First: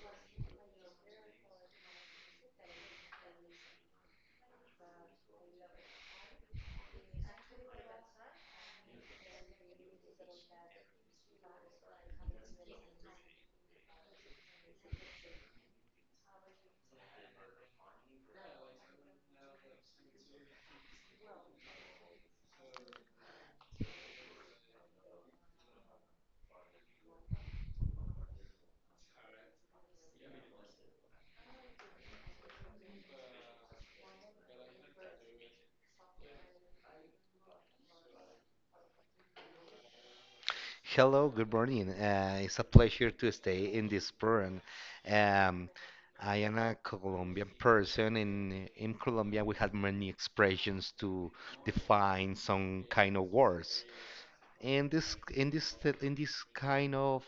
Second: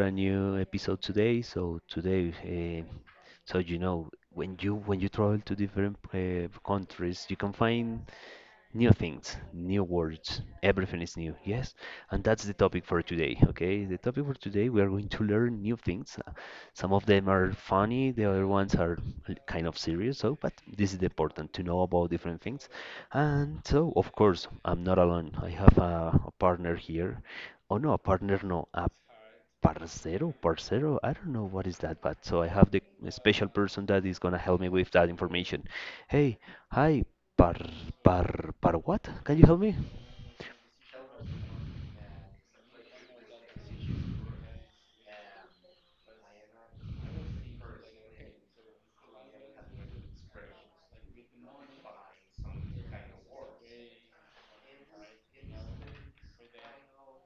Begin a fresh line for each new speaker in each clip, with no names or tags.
a new episode today. So today, so you know, when you travel to different countries, you can find new things, new words, everything is new. Yes, and that's the topic for today. Okay, the topic for today we are going to learn new things. Some of them are funny, the other ones are kind of serious. So, but this is important to know about different things. And so, of course, I'm not alone. I have a partner here. Oh no, a partner, no, a parcero, parcero, I don't know what is that, but so I have the special person that is gonna help me with that information. Hey, hi, par, par, what? Can you help me?
Hello, good morning. It's a pleasure to stay in this program. Um, I am a Colombian person. In Colombia we have many expressions to define some kind of words. In this in this in this kind of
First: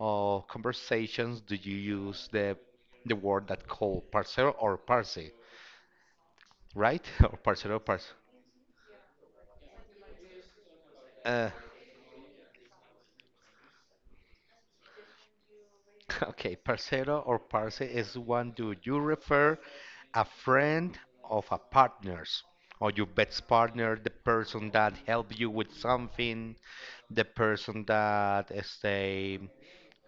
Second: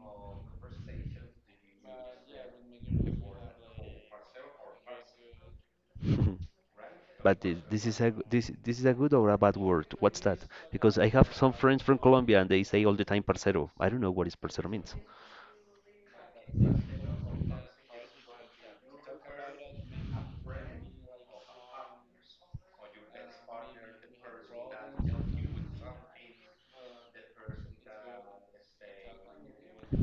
conversations, do you use the word that called parcero or parce, right? Or
But
parcero or
this is
parce?
a this is a good or a bad word? What's that? Because I have some friends from Colombia and they say all the time parcero. I don't know what is parcero means.
Okay, parcero or parce is one do you refer a friend of a partner's or your best partner, the person that helped you with something, the person that say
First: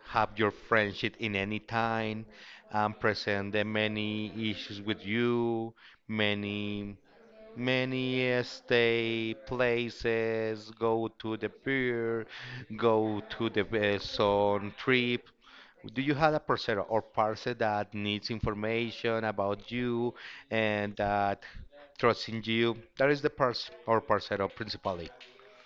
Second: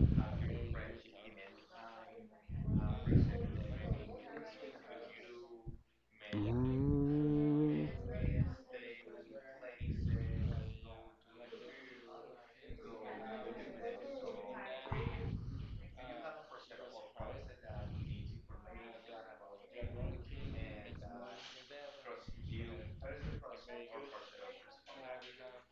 have your friendship in any time and present the many issues with you, many
Mm.
Many stay places, go to the pier, go to the sun trip. Do you have a person or person that needs information about you and that trusts in you? That is the person or person principally.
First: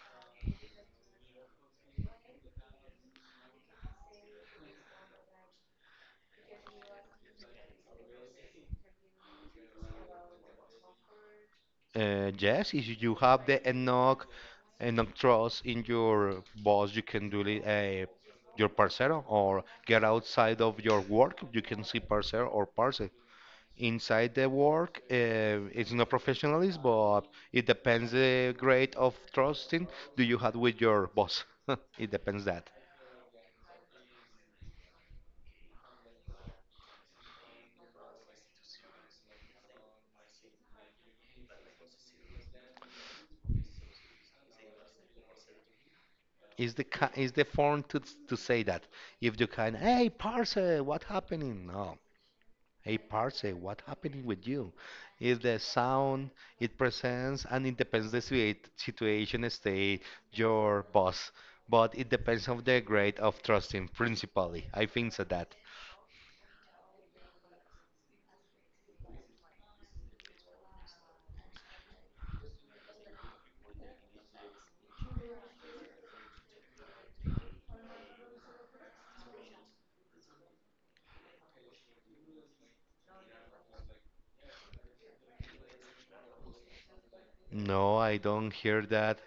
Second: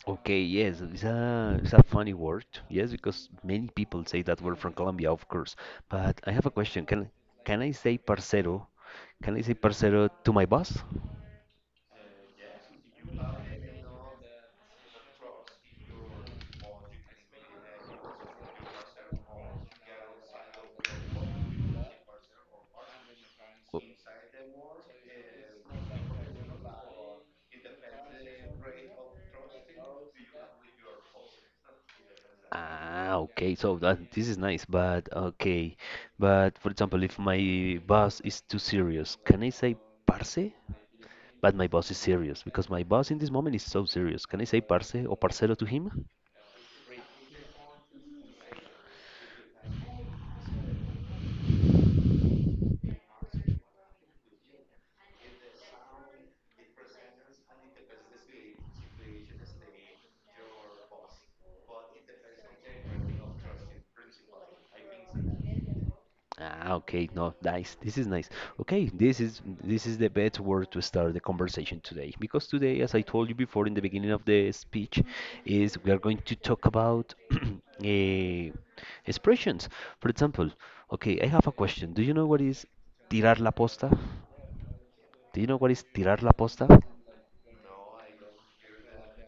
Okay, yes, it's a funny word. Yes, because many people say that word from Colombia, of course. But I have a question. Can I say parcero? Can I say parcero to my boss?
Yes, if you have the enough trust in your boss, you can do it. Your parcero or get outside of your work you can see parcero or parcel inside the work, it's not professionalism, but it depends the grade of trusting do you have with your boss. It depends that
Ah, okay. So that this is nice, but okay. But for example, if my boss is too serious, can I say parce? But my boss is serious because my boss in this moment is so serious. Can I say parce or parcero to him?
is the is the form to say that if you can, hey parce, what happening? No, hey parce, what happening with you? Is the sound it presents, and it depends the situation state your boss, but it depends on the grade of trusting principally, I think so that.
Ah, okay, no, nice. This is nice. Okay, this is the best word to start the conversation today because today, as I told you before in the beginning of the speech, is we are going to talk about eh, expressions. For example, okay, I have a question. Do you know what is tirar la posta? Do you know what is tirar la posta?
No, I don't hear that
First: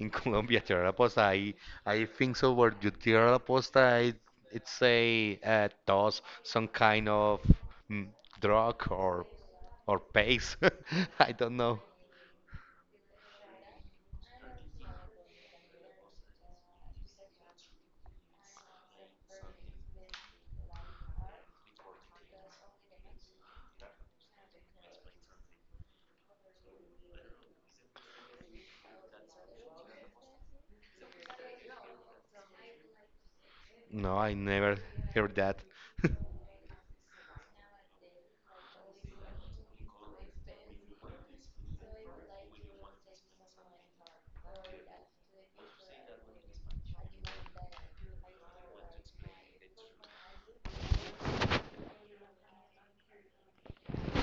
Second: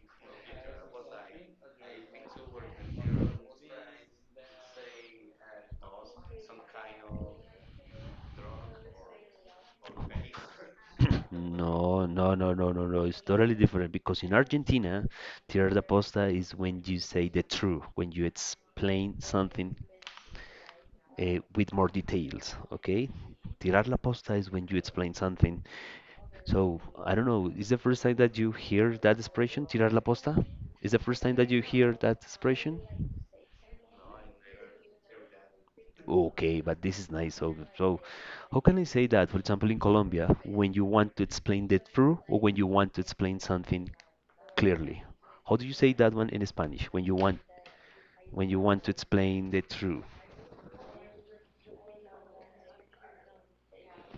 in Colombia. Tierra posta. I think so. Where you tierra posta, I, it's a does some kind of mm, drug or paste. I don't know.
No, no, no, no, no, no. It's totally different because in Argentina, tirar la posta is when you say the truth, when you explain something with more details, okay? Tirar la posta is when you explain something. So, I don't know, is the first time that you hear that expression, tirar la posta? Is the first time that you hear that expression?
No, I never heard that.
Okay, but this is nice. So, how can I say that? For example, in Colombia, when you want to explain the truth or when you want to explain something clearly, how do you say that one in Spanish? When you want to explain the truth,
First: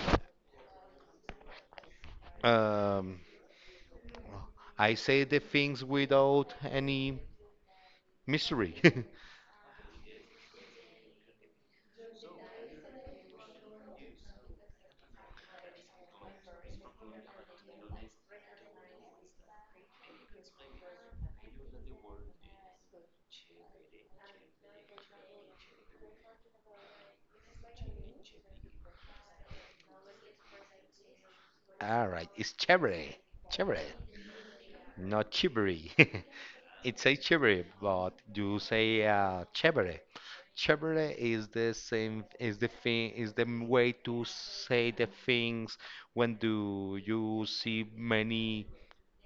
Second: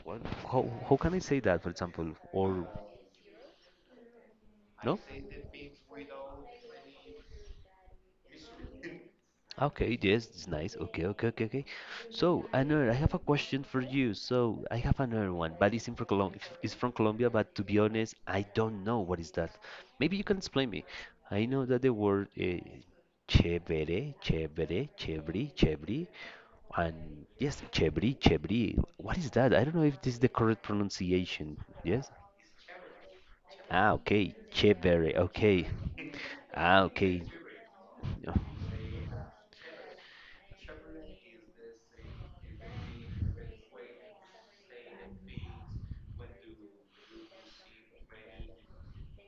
what, how can I say that? For example, or
Um, I
no?
say the things without any mystery.
Okay, yes, it's nice. Okay, okay, okay, okay. So, another, I have a question for you. So, I have another one, but it's in from Colombia. It's from Colombia, but to be honest, I don't know what is that. Maybe you can explain me. I know that the word chévere, chévere, chévere, chévere, and yes, chévere, chévere. What is that? I don't know if this is the correct pronunciation.
All
Yes?
right, it's chévere, chévere.
Ah, okay, chévere.
Not
Okay.
chivery.
Ah,
It's a
okay.
chivery, but you say chevere. Chevere is the same, is the thing, is the way to say the things when do you see many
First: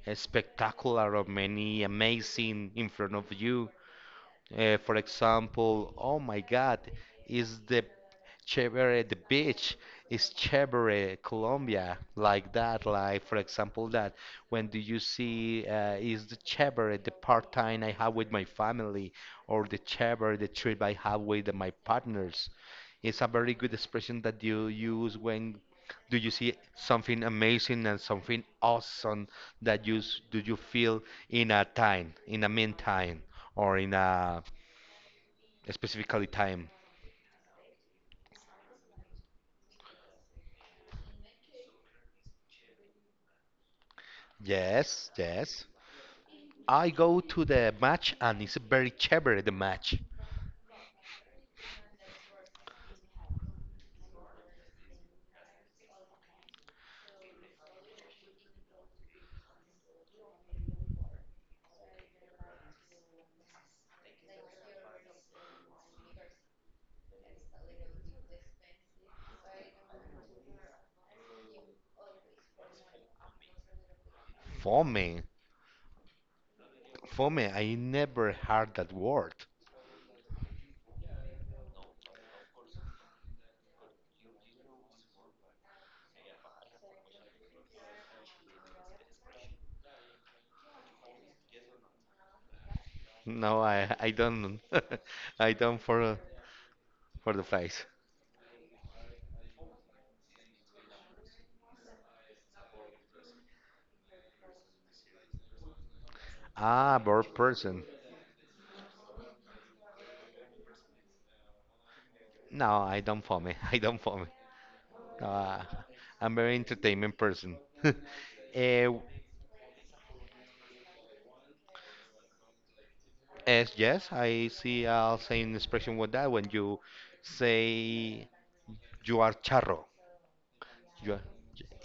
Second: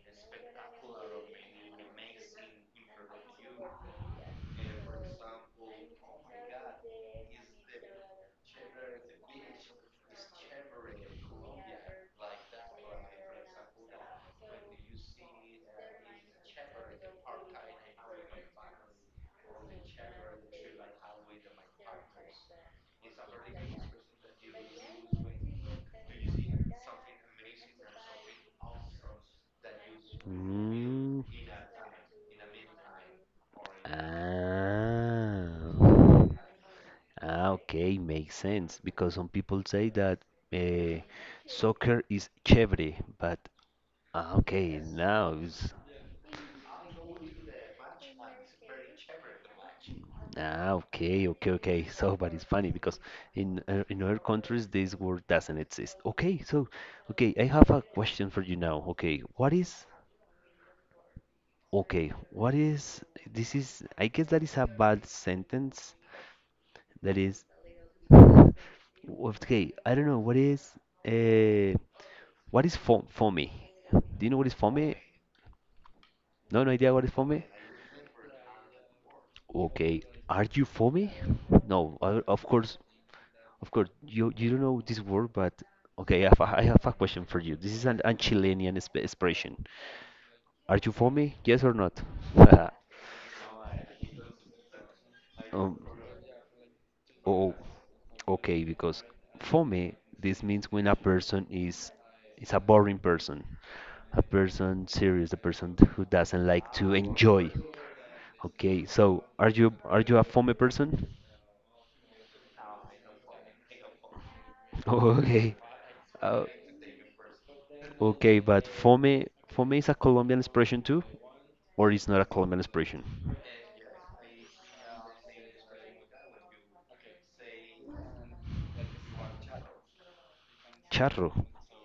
spectacular or many amazing in front of you. For example, oh my God, is the Chévere, the beach is chévere, Colombia, like that, like for example that when do you see is the chévere the part time I have with my family or the chévere the trip I have with my partners? It's a very good expression that you use when do you see something amazing and something awesome that you do you feel
Mm.
in a time, in a meantime, or in
Ah.
a specifically time?
Ah, okay, makes sense. Because some people say that uh, soccer is chévere, but ah, okay,
Yes,
now
yes.
it's
I go to the match and it's very clever the match.
ah, okay, okay, okay. So, but it's funny because in other countries this word doesn't exist. Okay, so okay, I have a question for you now. Okay, what is this is I guess that is a bad sentence. That is okay, I don't know uh what is fo foamy? Do you know what is foamy?
Fome.
No, no idea what is foamy?
Fome, I never heard that word.
Okay, are you foamy? No, of course, of course. You don't know this word, but okay, I have I have a question for you. This is an Chilean expression. Are you foamy? Yes or not?
No, I don't I don't
Um,
for the
oh,
face.
okay, because for me, this means when a person is a boring person, a person serious, a person who doesn't like to
Ah, bored
enjoy.
person.
Okay, so are you a FOME person?
No, I don't fome. I don't fome.
Okay.
Uh, I'm
Uh,
very entertainment person.
okay, but
Eh,
FOME is a Colombian expression too, or it's not a Colombian expression?
Yes, yes, I see I a same expression with that when you say you are charro. You
Charro.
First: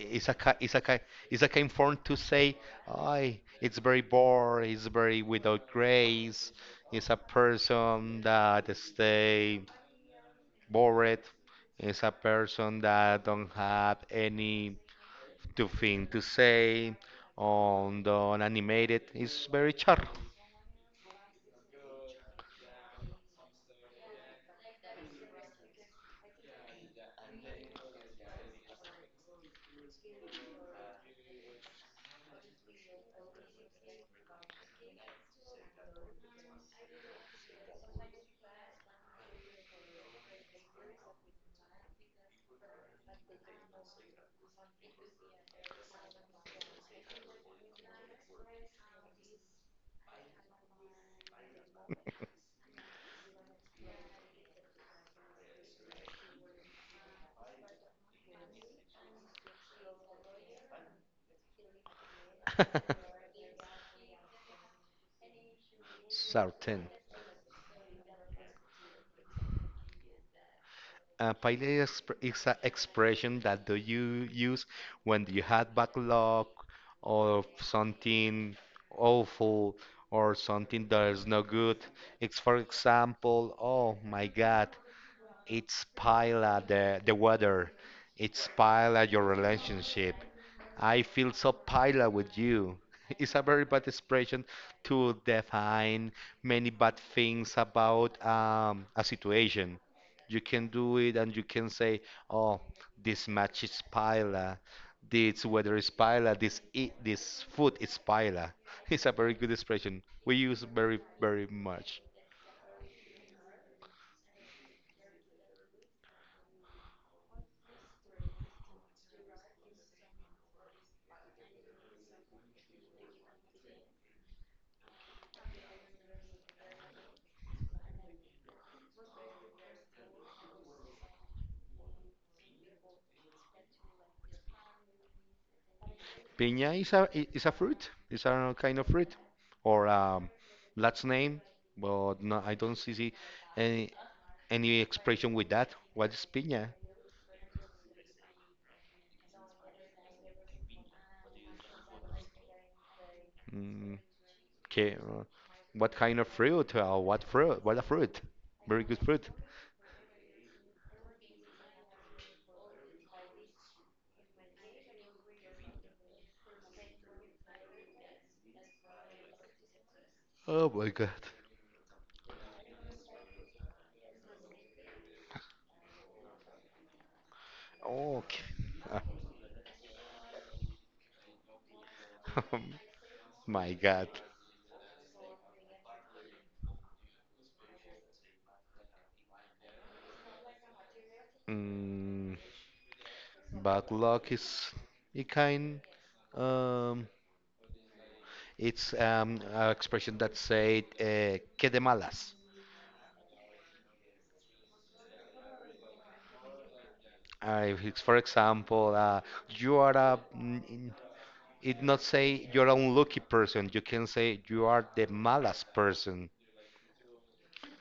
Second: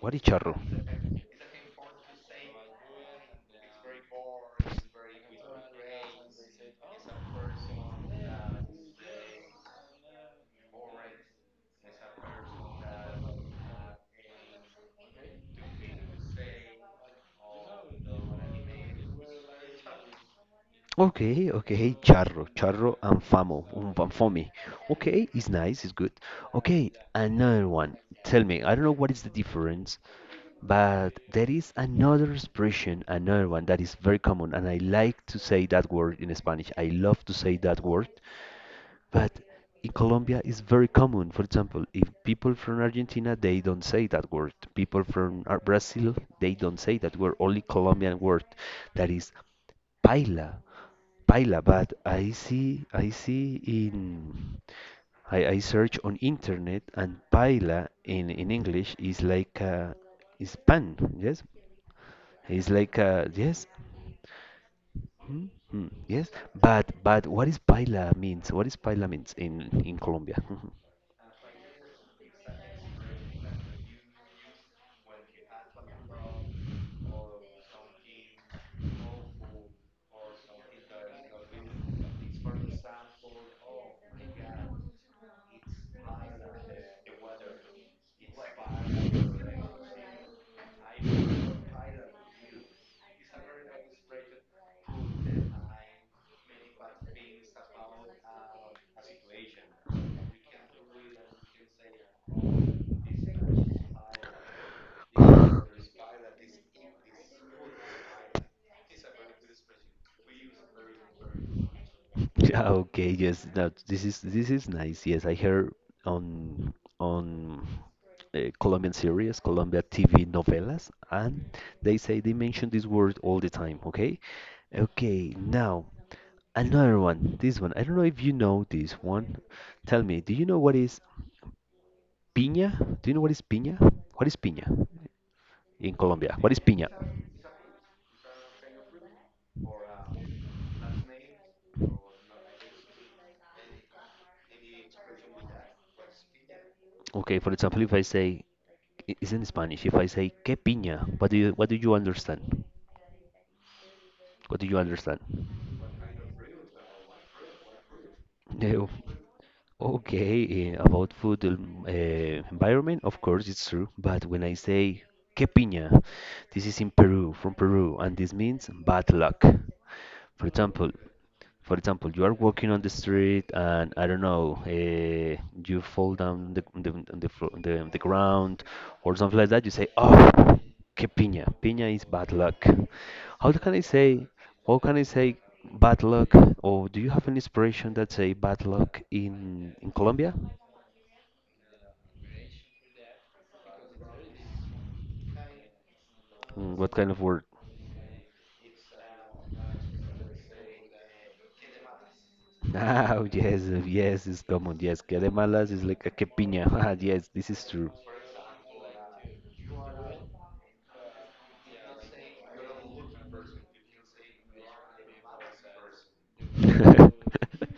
What is charro?
Isaka Isaka informed to say, "I it's very bored. It's very without grace. It's a person that stay bored. It's a person that don't have any to thing to say on the animated. It's very char."
Okay, okay, hey, charro, charro and famo, and fomi. Okay, it's nice, it's good. Okay, another one. Tell me, I don't know what is the difference, but there is another expression, another one that is very common, and I like to say that word in Spanish. I love to say that word, but in Colombia it's very common. For example, if people from Argentina, they don't say that word. People from Brazil, they don't say that word. Only Colombian word, that is paila. Paila, but I see I search on internet and paila in English is like is pan, yes? It's like yes, hmm, hmm, yes.
Certain.
But what is paila means? What is paila means in Colombia?
Failure exp is an expression that do you use when you had backlog or something awful or something that is no good. It's for example, oh my God, it's pile at the weather. It's pile at your relationship. I feel so pile with you. It's a very bad expression to define many bad things about a situation. You can do it and you can say, oh, this match is pile. This weather is pile. This eat, this food is pile. It's a very good expression. We use very much.
Yeah, okay, yes. That this is nice. Yes, I heard on on Colombian series, Colombia TV novelas, and they mention this word all the time. Okay, okay. Now another one. This one. I don't know if you know this one. Tell me, do you know what is piña? Do you know what is piña? What is piña in Colombia? What is
Piña
piña?
is a is a fruit. It's a kind of fruit, or last name. But no, I don't see any any expression with that. What is piña?
Okay, for example, if I say if I say qué piña, what do you understand?
Mm,
What do you
okay,
understand?
what kind of fruit? What fruit? What a fruit? Very
No.
good fruit.
Okay, eh, about food eh, environment, of course it's true, but when I say que piña, this is in Peru, from Peru, and this means bad luck. For
Oh my
example,
God.
for example, you are walking on the street and I don't know, you fall down the on on the
Okay.
ground or something like that. You say, "Oh, que piña! Piña is bad luck." How
My
can I
God.
say? How can I say bad luck? Or do you have an inspiration that say bad luck in Colombia?
Mm, Bad luck is a kind.
Mm, what
Um,
kind of word?
It's an expression that said que de malas.
Ah, yes, yes, it's common. Yes, que de malas is like a que piña. Ah, yes, this is
If
true.
it's, for example, you are a. It not say you're an unlucky person. You can say you are the malas person.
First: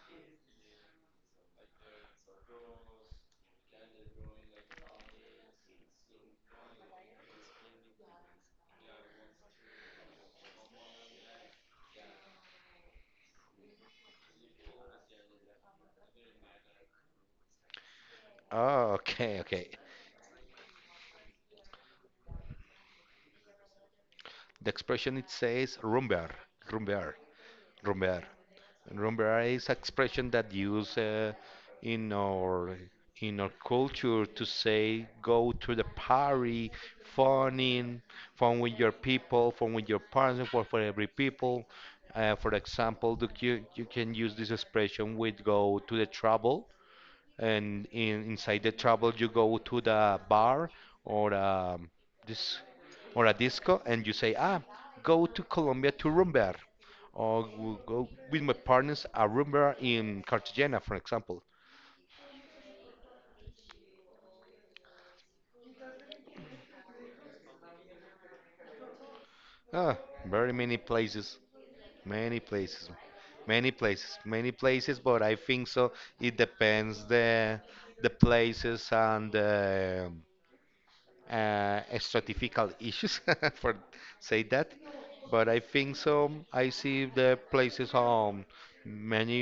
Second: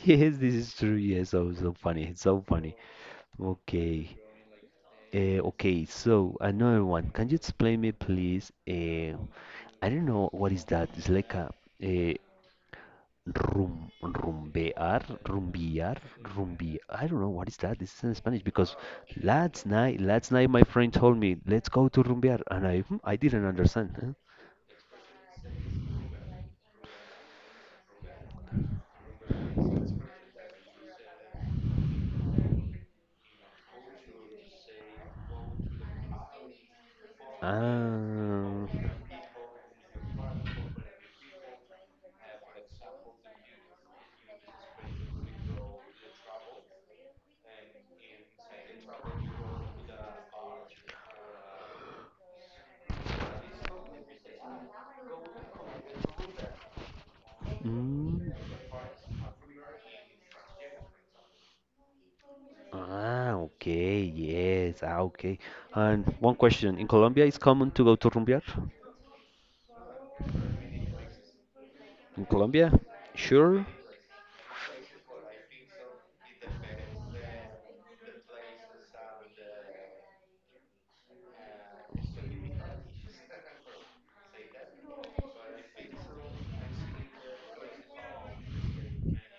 Yes, this is true. Yes, oh, so funny. It's so funny. Okay. Okay, so another one. Can you explain me, please? I don't know what is that. It's like uh, rumbear, rumbi. I don't know what is that. This is in Spanish because
Oh, okay, okay.
last night my friend told me, let's go to rumbear, and I, hmm, I didn't understand. Huh?
The expression it says rumbear, rumbear. Remember is expression that use in our in our culture to say go to the party, fun in, fun
Ah,
with your people, fun with your partner, for every people. For example, do you you can use this expression with go to the travel and in, inside the travel you go to the bar or this or a disco and you say ah go to Colombia to rumbar or "We'll go
mm,
with my partners a rumbar in Cartagena for example.
ah, okay, yes, ah, okay. And one question, in Colombia, it's common to go to rumbear?
Ah, very many places
In
many
Colombia?
places
Sure.
many places many places, but I think so it depends the places and the stratifical issues for say that. But I think so. I see the places many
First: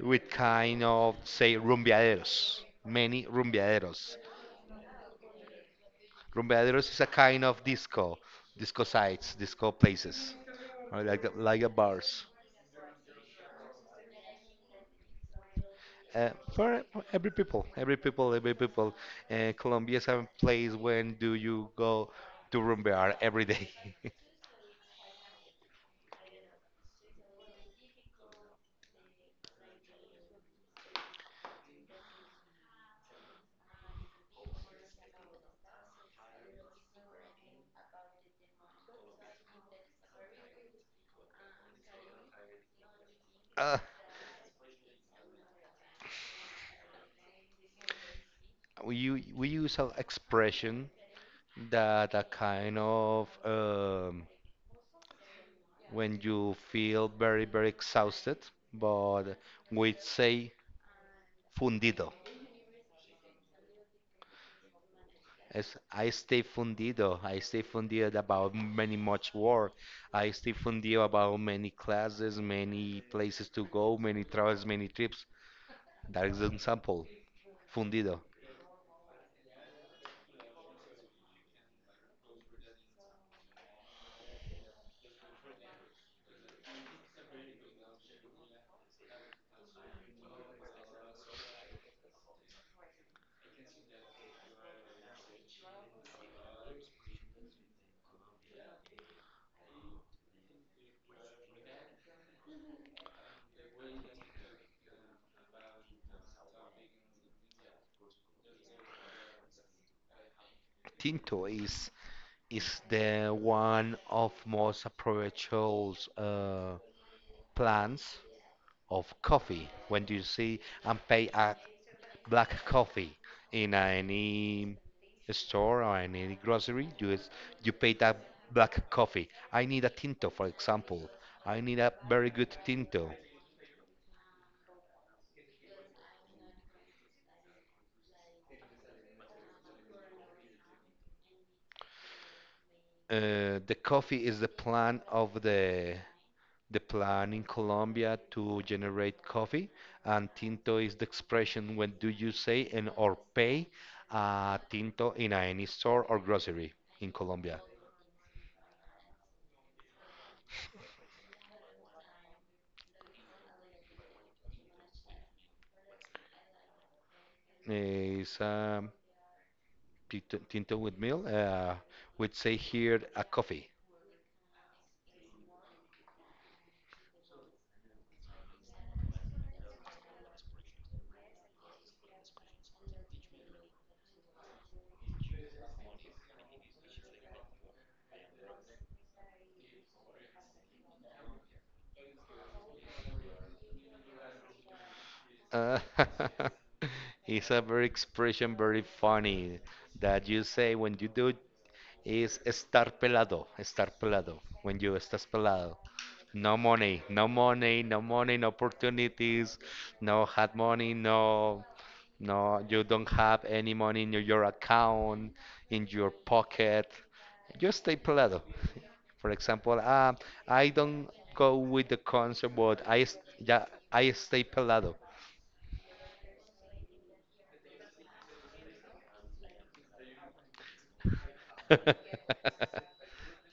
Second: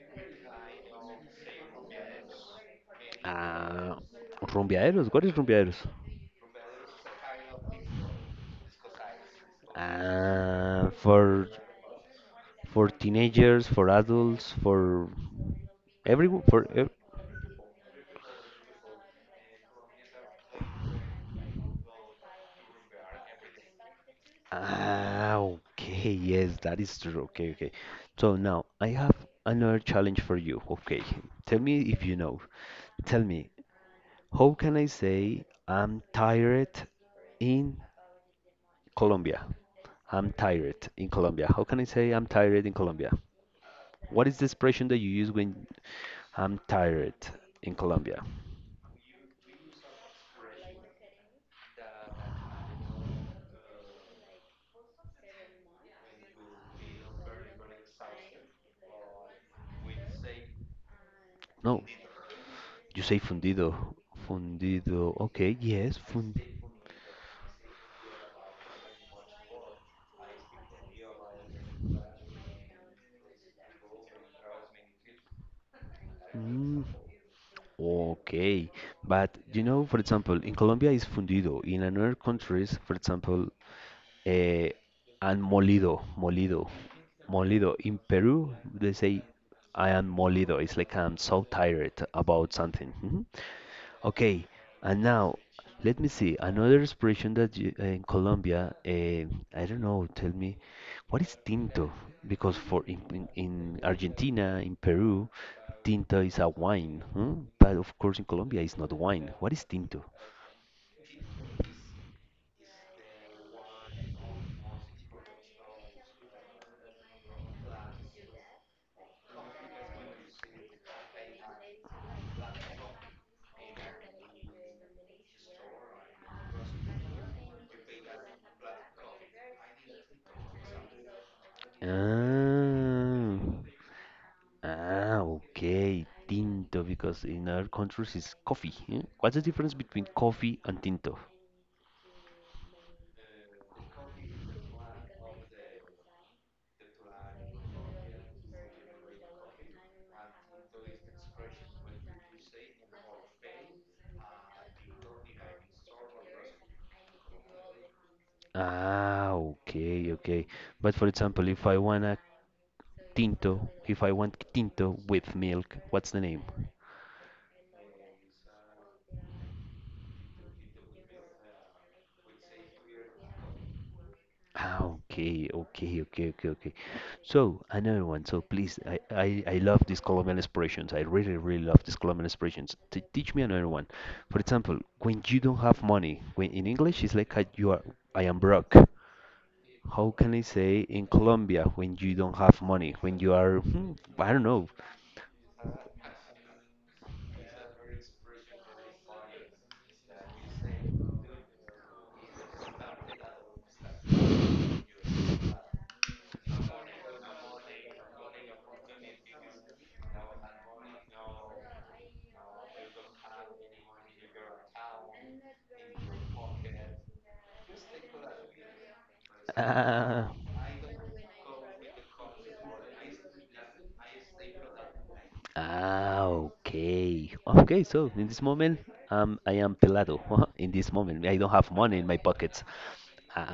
with kind of say rumbiaderos, many
Uh,
rumbiaderos.
rumbiaeros? What is rumbiaeros?
Rumbiaderos is a kind of disco, disco sites, disco places,
Uh,
or
for
like a bars.
for teenagers, for adults, for everyone, for
For for every people, every people. Colombia is a place when do you go to rumbear every day?
Ah, okay, yes, that is true. Okay, okay. So now I have another challenge for you. Okay, tell me if you know. Tell me, how can I say I'm tired in Colombia? I'm tired in Colombia. How can I say I'm tired in Colombia? What is the expression that you use when I'm tired in Colombia?
We use an expression that a kind of when you feel very exhausted, but we say
No,
fundido.
you say fundido. Fundido. Okay,
As
yes, fund.
I stay fundido about many much work. I stay fundido about many classes, many places to go, many travels, many trips. That is an
Mm,
example. Fundido.
okay, but you know, for example, in Colombia is fundido. In another countries, for example, eh, and molido. In Peru, they say I am molido. It's like I'm so tired about something. Mhm. Okay, and now let me see another expression that you, in Colombia. Eh, I don't know. Tell me, what is tinto? Because for in Argentina, in Peru, tinto is a wine, hmm? But of course, in Colombia, it's not wine. What is tinto?
Tinto is the one of most approachable plants of coffee when you see and pay a black coffee in any store or any grocery you is, you pay that black coffee, I need a tinto for example, I need a very good tinto.
Ah, ah, okay, tinto. Because in other countries, it's coffee. Hmm? What's the difference between coffee and tinto?
The coffee is the plan of the plan in Colombia to generate coffee, and tinto is the expression when do you say and or pay tinto in any store or grocery in Colombia.
Ah, okay, okay. But for example, if I wanna Tinto. If I want tinto with milk, what's the name?
Is tinto with milk. We'd say here a coffee.
Ah, okay, okay, okay, okay, okay. So another one. So please, I love these column expressions. I really, really love these column expressions. T teach me another one. For example, when you don't have money, when in English it's like you are, I am broke. How can I say in Colombia when you don't have money, when you are, hmm, I don't know.
Uh, it's a very expression, very funny that you say when you do it is estar pelado. When you estás pelado, no money, no money, no money, no opportunities, no hard money, no, you don't have any money in your account, in your pocket. You stay pelado. For example,
Uh,
I don't go with the concert, but I yeah, I stay pelado.
Ah, okay. Okay, so in this moment, I am pelado. In this moment, I don't have money in my pockets.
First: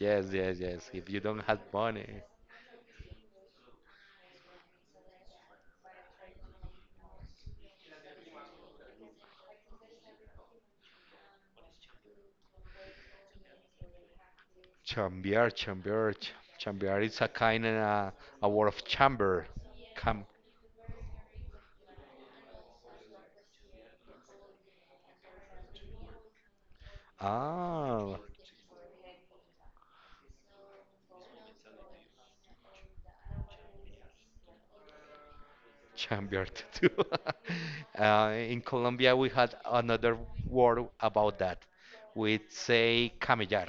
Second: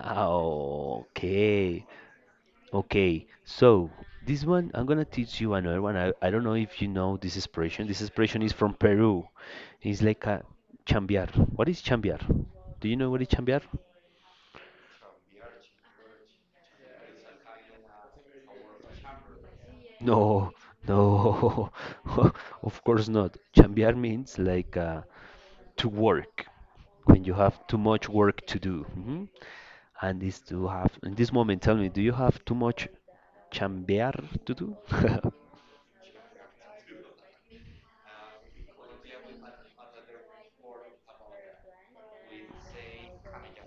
Yes, yes, yes. If you don't have
okay.
money,
Okay, so this one, I'm gonna teach you another one. I don't know if you know this expression. This expression is from Peru. It's like a chambear. What is chambear? Do you know what is chambear?
chambear, chambear, ch- chambear. It's a kind of a word of chamber. Cam
No, no, of course not. Chambear means like to work when you have too much
ah,
work to do. Mhm. And is to have in this moment, tell me, do you have too much chambear to do?
chambear to do. In Colombia, we had another word about that. We say camellar.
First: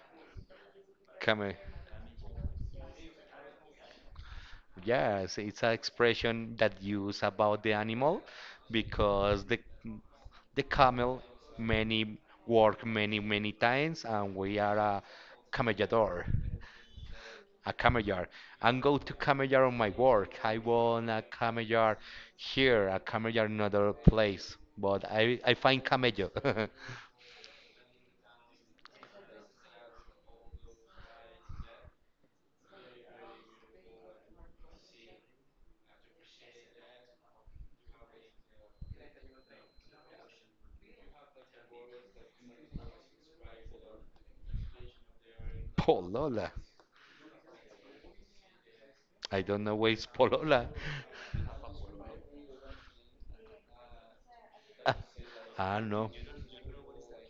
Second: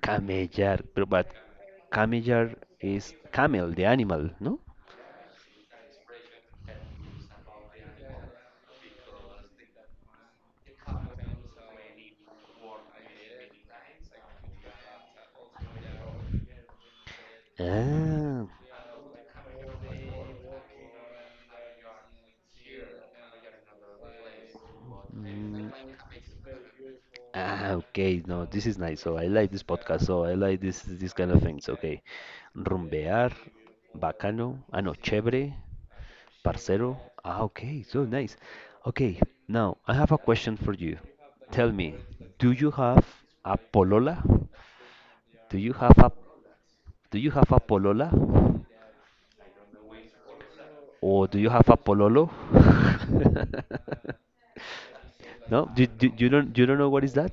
Camellar, pero but
Came
camellar is camel, the animal, no?
Yes, it's an expression that use about the animal because the camel many work many many times and we are a camellador, a camellar.
Ah.
I'm go to camellar on my work. I want a camellar here, a camellar in another place, but I
Mm.
find camello.
Ah, okay. No, this is nice. So I like this podcast. So I like this kind of things. Okay. Rumbear, bacano, ah no, chévere, parcero. Ah, okay. So nice. Okay. Now I have a question for you. Tell me, do you have a polola? Do you have a
Polola.
polola?
I don't know where is Polola.
Or do you have a pololo? No,
Ah, no.
you don't know what is that?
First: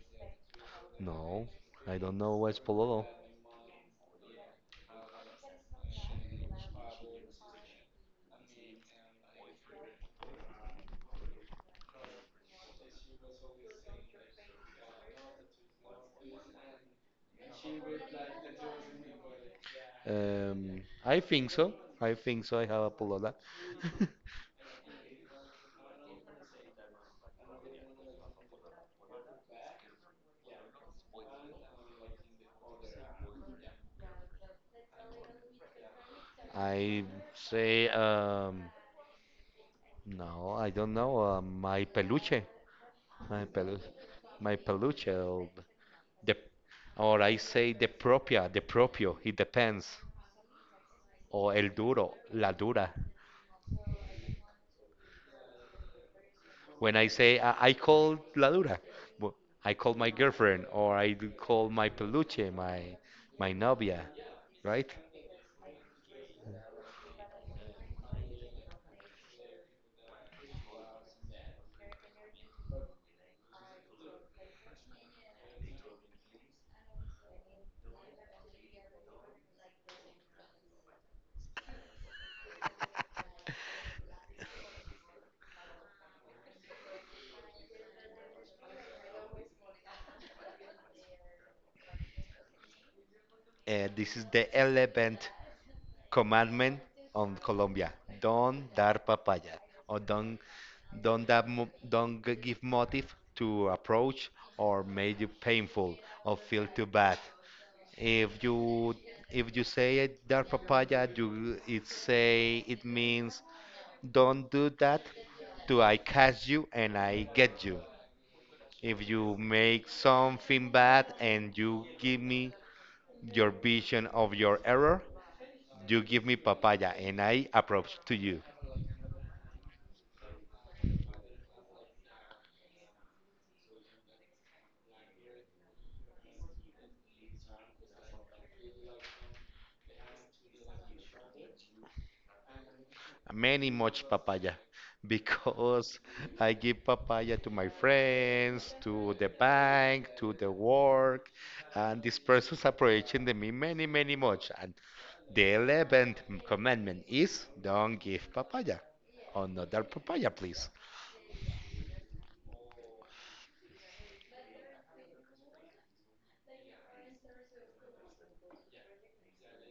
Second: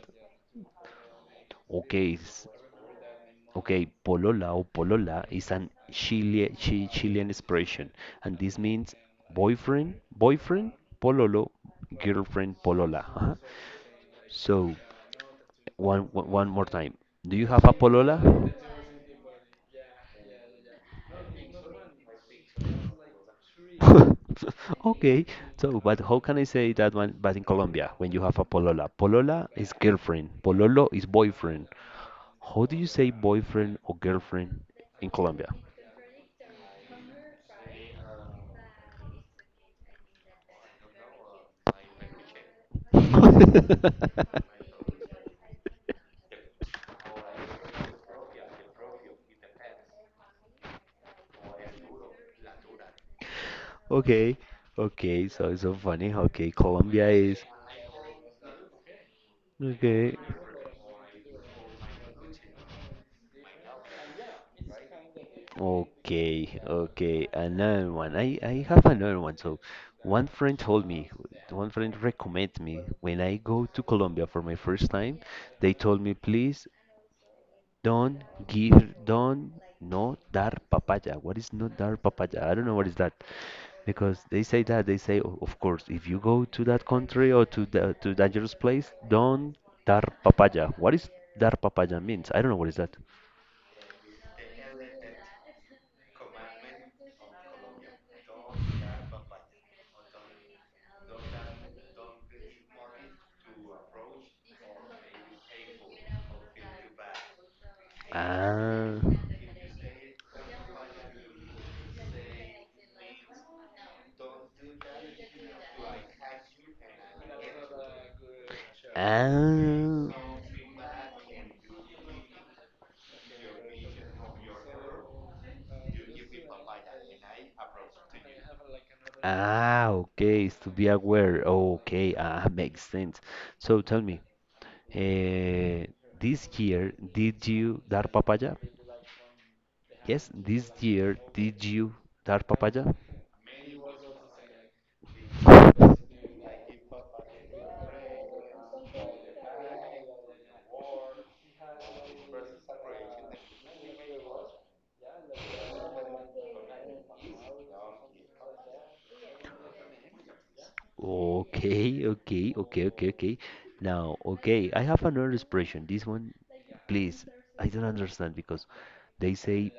No. I
Okay,
don't know where's Polola.
okay, polola or polola is an Chile, Chilean expression, and this means boyfriend, boyfriend, pololo, girlfriend, polola. So one more time. Do you have a polola?
I think so. I think so. I have a pullover.
Okay, so but how can I say that one? But in Colombia, when you have a polola, polola is girlfriend, pololo is boyfriend. How do you say boyfriend or girlfriend in Colombia?
I say, no, I don't know. My peluche, my peluche, or the, or I say the propia, the propio. It depends. Or el duro, la dura.
Okay, okay, so it's so funny. Okay,
When I
Colombia
say
is
I call la dura, w- I call my
okay,
girlfriend, or I do call my peluche, my novia, right?
okay, okay. Another one. I have another one. So, one friend told me, one friend recommended me when I go to Colombia for my first time. They told me, please, don't give, don't no dar papaya. What is no dar papaya? I don't know what is that because they say that they say, "O- of course, if you go to that country or to the to dangerous place, don't dar papaya. What is dar papaya means? I don't know what is that.
This is the eleventh commandment on Colombia: don't dar papaya, or don't that don't g- give motive to approach or make you painful or feel too bad. If you
Ah,
if you say it, dar papaya, you it say it means don't do that till I catch you and I get you. If you make
ah,
something bad and you give me your vision of your error, you give me papaya and I approach to you.
ah. Okay, it's to be aware. Okay, ah, makes sense. So tell me, uh, this year did you dar papaya? Yes, this year, did you dar papaya?
Many much papaya because I give papaya to my friends, to the bank, to the work, and these persons approaching the me many, many much. And the eleventh commandment is don't give papaya. Another papaya, please.
Okay, okay, okay, okay, okay. Now, okay, I have another expression. This one, please, I don't understand because they say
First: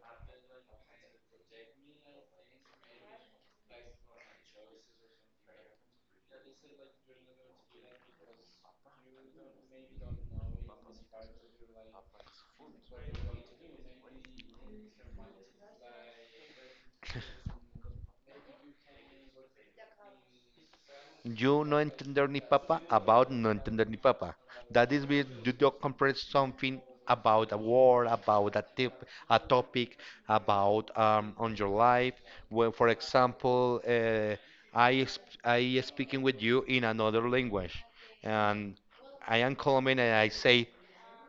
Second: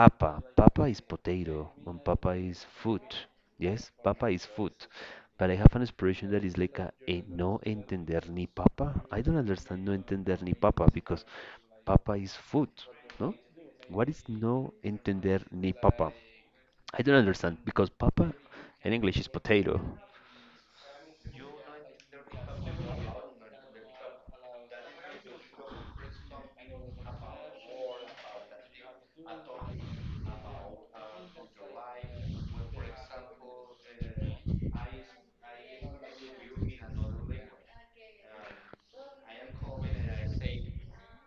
papa. Papa is potato and papa is food. Yes, papa is food. But I have an expression that is like a no entender ni papa. I don't understand no entender ni papa because papa is food, no? What is no entender ni papa? I don't understand because papa in English is potato.
You no entender ni papa about no entender ni papa. That is where you don't comprehend something about a war, about a tip, a topic, about on your life. Well, for example, I speaking with you in another language, and I am Colombian and I say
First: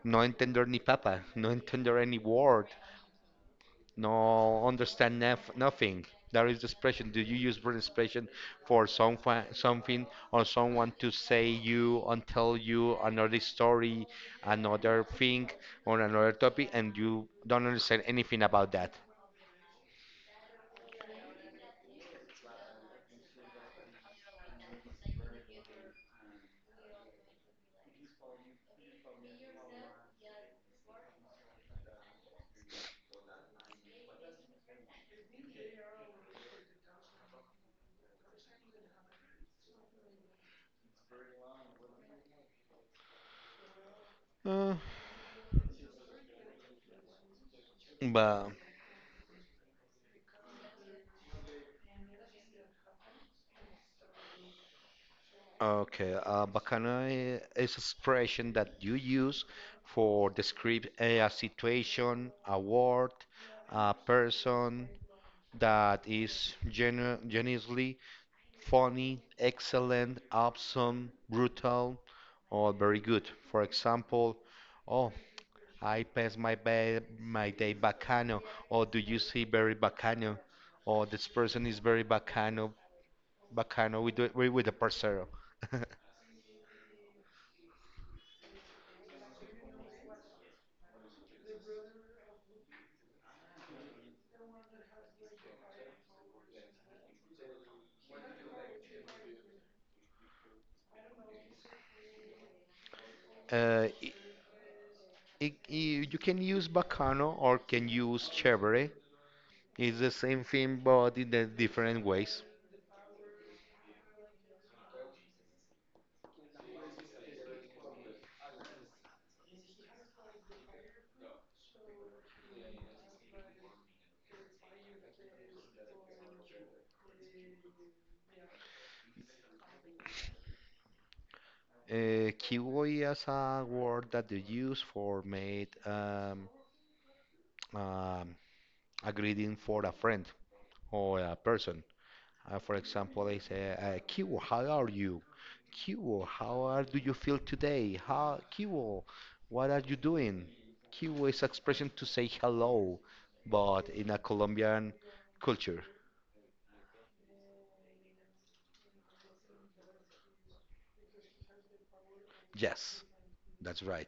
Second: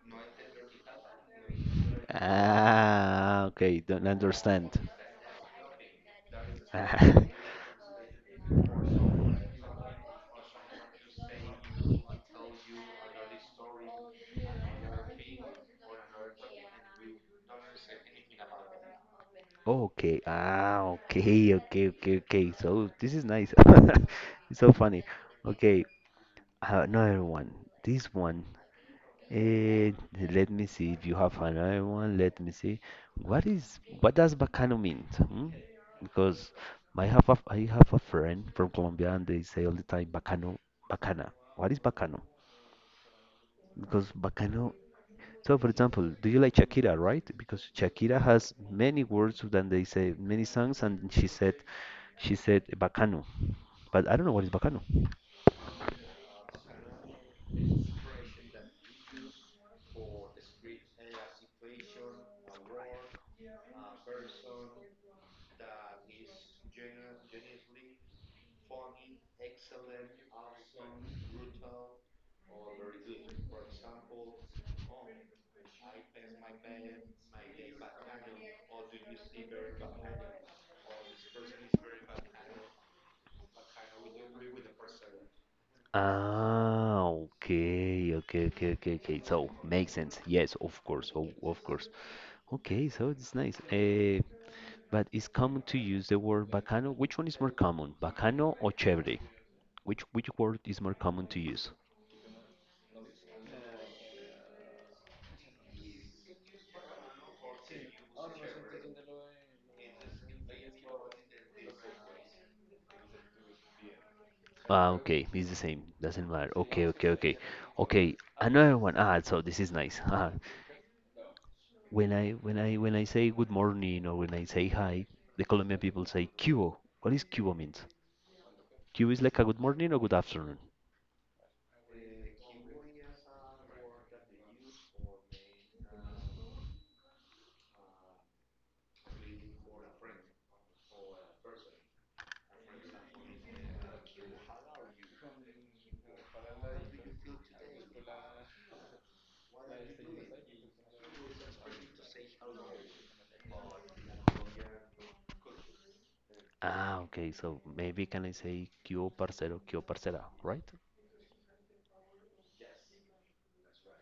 no entender ni papa, no entender any word,
Ah, okay, don't
no
understand.
understand nothing. That is the
Ah,
expression. Do you use word expression for some something or someone to say you and tell you another story, another thing, or another topic, and you don't understand anything about that?
oh, okay. Ah, okay, okay, okay, okay. So this is nice. It's so funny. Okay, I another one. This one. Eh, let me see if you have another one. Let me see. What is what does bacano mean? Hmm? Because I have a friend from Colombia and they say all the time bacano, bacana. What is bacano? Because
Uh,
bacano so, for example, do you like Shakira, right? Because Shakira
but
has many words than they say many songs, and she said bacano, but I don't know what is bacano.
okay, bacana is expression that you use for describe a situation, a word, a person that is genuinely funny, excellent, awesome, brutal, or very good. For example, oh, I pass my day bacano, or do you see very bacano, or this person is very bacano, bacano with the parcero.
Ah, okay, okay, okay, okay, okay. So makes sense. Yes, of course, oh, of course. Okay, so it's nice. But it's common to use the word bacano. Which one is more common, bacano or chévere? Which word is more common to use?
Uh, I I- you can use Bacano or can use Chevrolet. It's the same thing, but in the different ways.
Ah, okay, it's the same. Doesn't matter. Okay, okay, okay, okay. Another one. Ah, so this is nice. Ah, when I say good morning or when I say hi, the Colombian people say cubo. What is cubo means? Cubo is like a good morning or good afternoon.
Kiwi is a word that they use for made. Um, a greeting for a friend or a person. For example, I say, Kiwo, how are you? Kiwo, how are, do you feel today? How, Kiwo, what are you doing? Kiwo is expression to say hello, but in a Colombian culture.
Ah, okay. So maybe can I say cubo parcero, cubo parcera, right?
Yes, that's right.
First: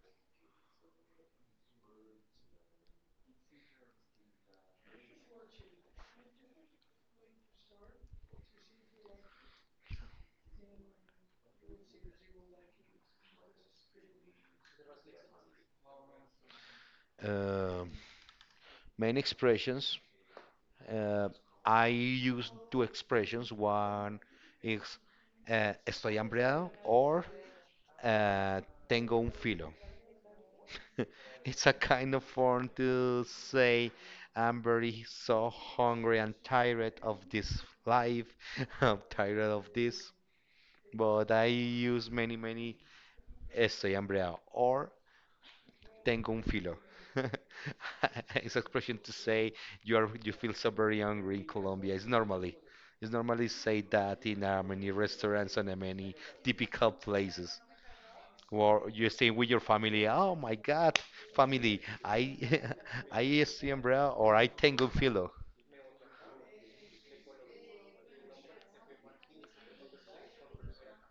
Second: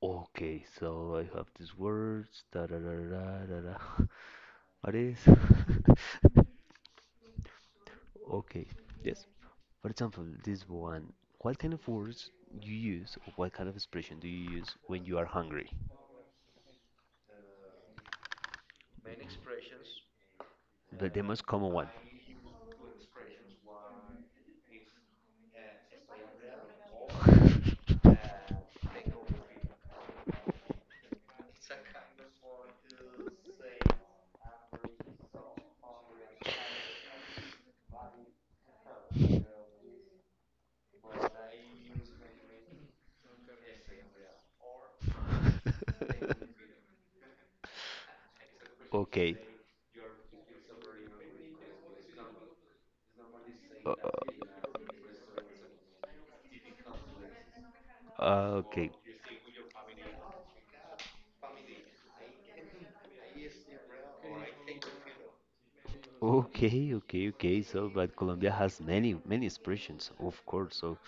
Okay, so I have these words. Da da da da da. Da. What is? Okay, yes. For example, this one, what kind of words you use or what kind of expression do you use when you are hungry?
Um Main expressions.
The
Uh,
most common one.
I use two expressions. One is estoy hambreado or uh, tengo un filo. It's a kind of form to say, I'm very so hungry and tired of this life. I'm tired of this. But I use estoy hambreado or tengo un filo. It's expression to
Okay.
say you are you feel so very hungry in Colombia. It's normally say
Uh,
that in many restaurants and many typical places. Or
okay.
you stay with your family. Oh my God, family! I I use the umbrella or I tango filo.
Okay, okay, okay. So, but Colombia has many, many expressions, of course. So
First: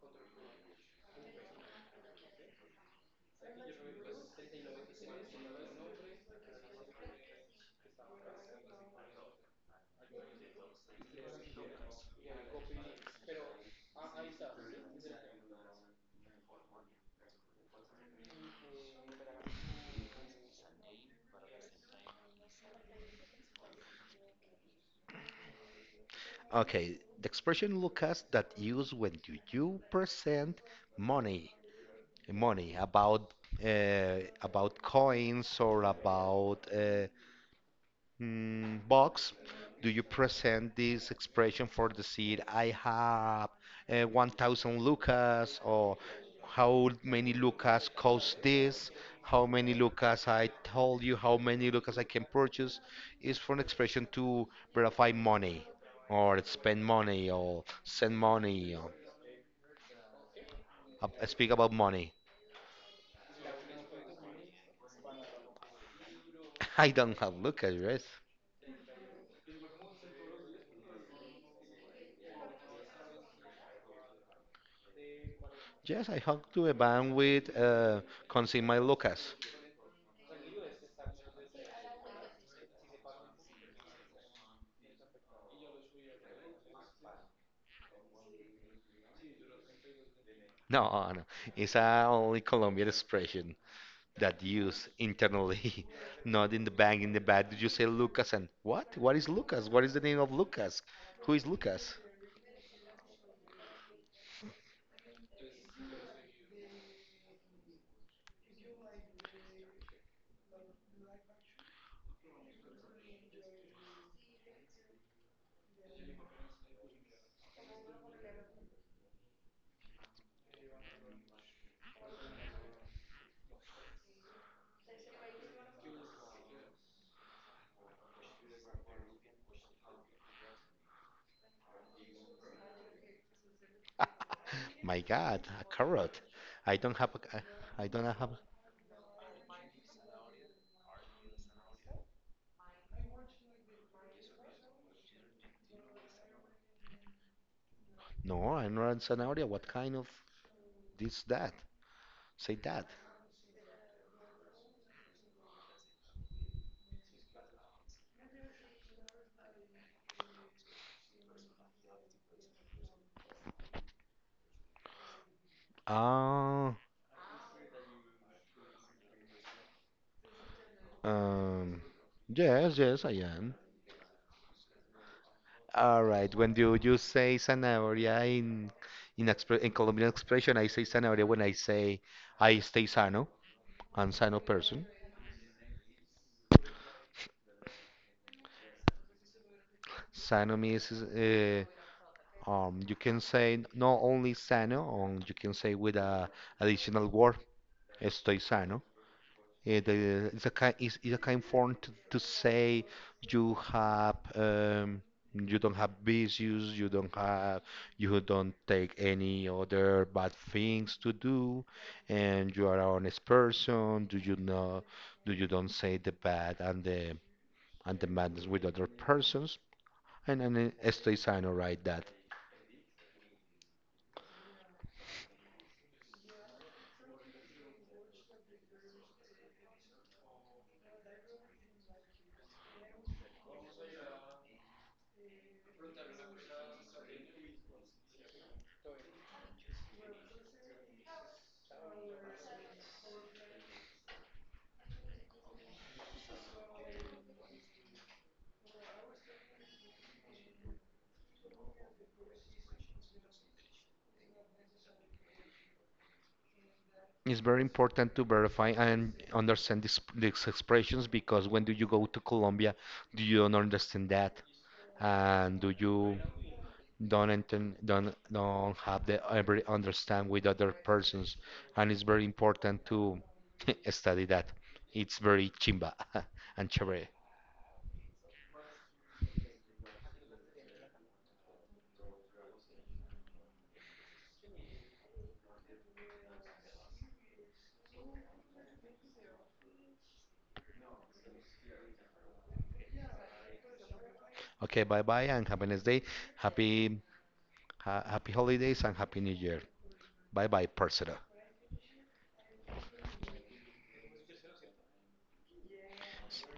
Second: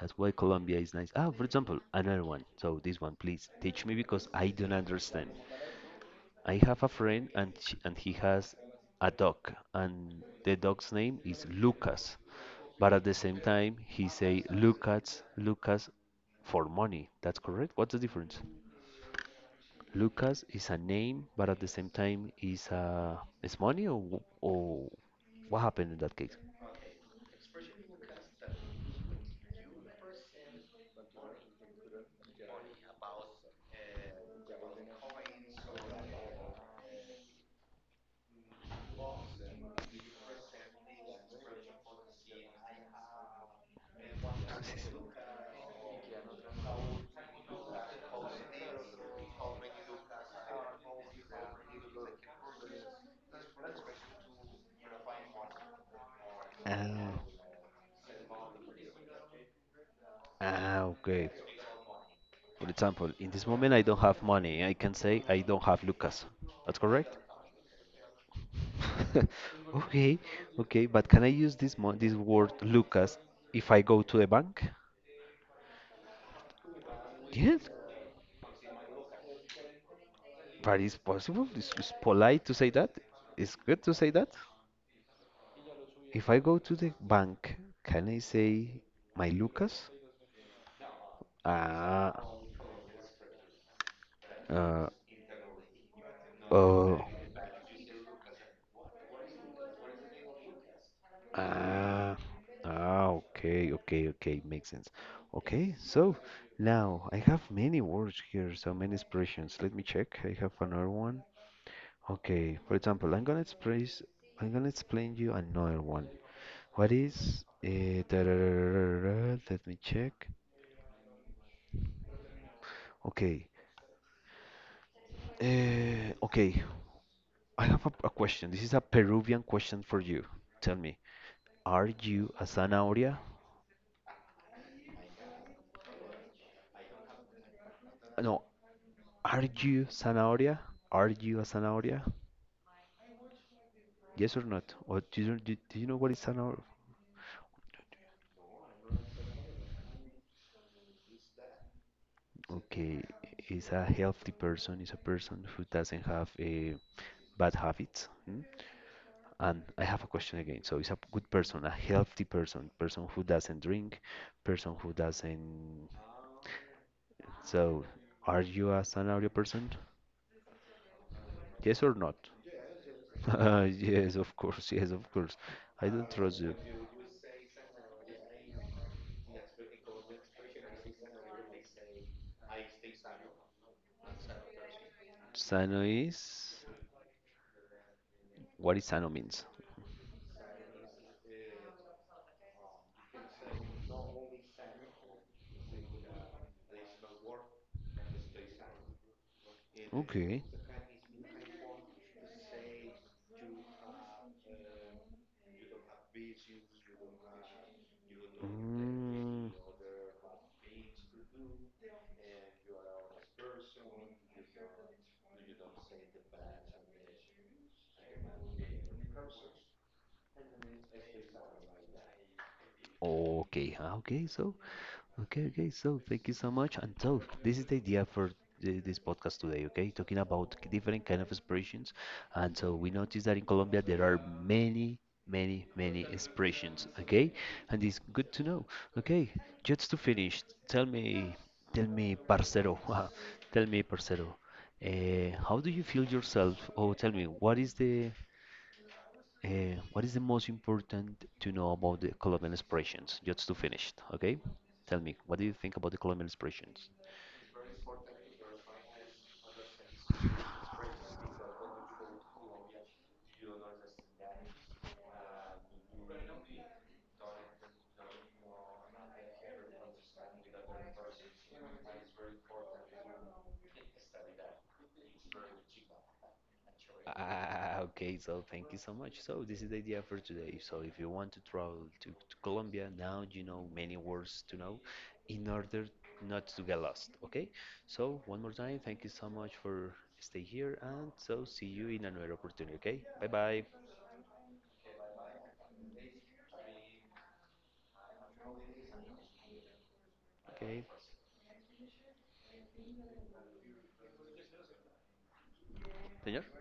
that's why Colombia is nice. Ah, for example, another one. So this one, please teach me because I don't understand. I have a friend and sh and he has a dog and the dog's name is Lucas. But at the same time he say Lucas, Lucas for money. That's correct? What's the difference? Lucas is a name, but at the same time is money or what happened in that case?
Okay, the expression Lucas that used when you present money, money about coins or about box, do you present this expression for the seed? I have 1,000 lucas, or how many lucas cost this? How many lucas I told you? How many lucas I can purchase? Is for an expression to verify money, or spend
Ah,
money, or send money, or
okay.
speak about money.
For example, in this moment I don't have money. I can say I don't have Lucas. That's
I
correct?
don't have lucas, right?
Okay, okay, but can I use this word Lucas if I go to the bank?
Yes, I have to a bank with
Yes,
consign my lucas.
that is possible. It's polite to say that. It's good to say that. If I go to the bank, can I say my Lucas?
No. It's a
Ah,
only Colombian expression that
uh,
used internally, not in the
oh,
bank, in the back. Did you say Lucas and what? What is Lucas? What is the name of Lucas? Who is Lucas?
ah, okay, okay, okay, makes sense. Okay, so now I have many words here, so many expressions. Let me check. I have another one. Okay, for example, I'm gonna explain you another one. What is da-da-da-da-da-da, let me check. Okay. Okay, I have a question. This is a Peruvian question for you. Tell me, are you a zanahoria?
My God, a carrot. I don't have a, I don't have,
No,
A,
are you zanahoria? Are you a zanahoria? Yes or not? Or do you, do you know what is zanahoria?
no, I'm not a scenario. What kind of this, that? Say that.
Okay, is a healthy person, is a person who doesn't have a bad habits. Hmm? And I have a question again. So is a good person, a healthy person, person who doesn't drink, person who doesn't.
Ah,
So are you a scenario person? Yes
um,
or not?
yes, yes, I am.
Yes, of course. Yes, of course. I don't
All right.
trust you.
When you say zanahoria in, expre in Colombian expression, I say zanahoria when I say I stay sano. I'm sano person.
Sano is what is sano means?
Sano means you can say not only sano, you can say with a additional word, estoy sano.
Okay.
It's a kind it's a kind form to say you have you don't have vicious, you don't have you don't take
Mm,
any other bad things to do, and you are an honest person. Do you know? Do you don't say the bad and the madness with other persons? And Stay sign right that.
okay. Ah, okay. So. Okay, okay. So thank you so much. And so this is the idea for this podcast today. Okay, talking about different kind of expressions. And so we noticed that in Colombia there are many, many, many expressions. Okay, and it's good to know. Okay, just to finish, tell me, tell me, parcero, tell me, parcero, how do you feel yourself? Or tell me, what is the most important to know about the Colombian expressions? Just to finish, okay? Tell me, what do you think about the Colombian expressions?
It's very important to verify and understand these expressions because when do you go to Colombia, do you don't understand that? And do you don't enten- don't have the every understand with other persons and it's very important to study that it's very chimba and chévere.
Ah, okay, so thank you so much. So this is the idea for today. So if you want to travel to Colombia, now you know many words to know in order not to get lost, okay? So one more time, thank you so much for stay here and so see you in another opportunity, okay? Bye bye.
Okay, bye bye and have a nice day, happy ha happy holidays and happy new year, bye
Okay,
bye parcera.
señor.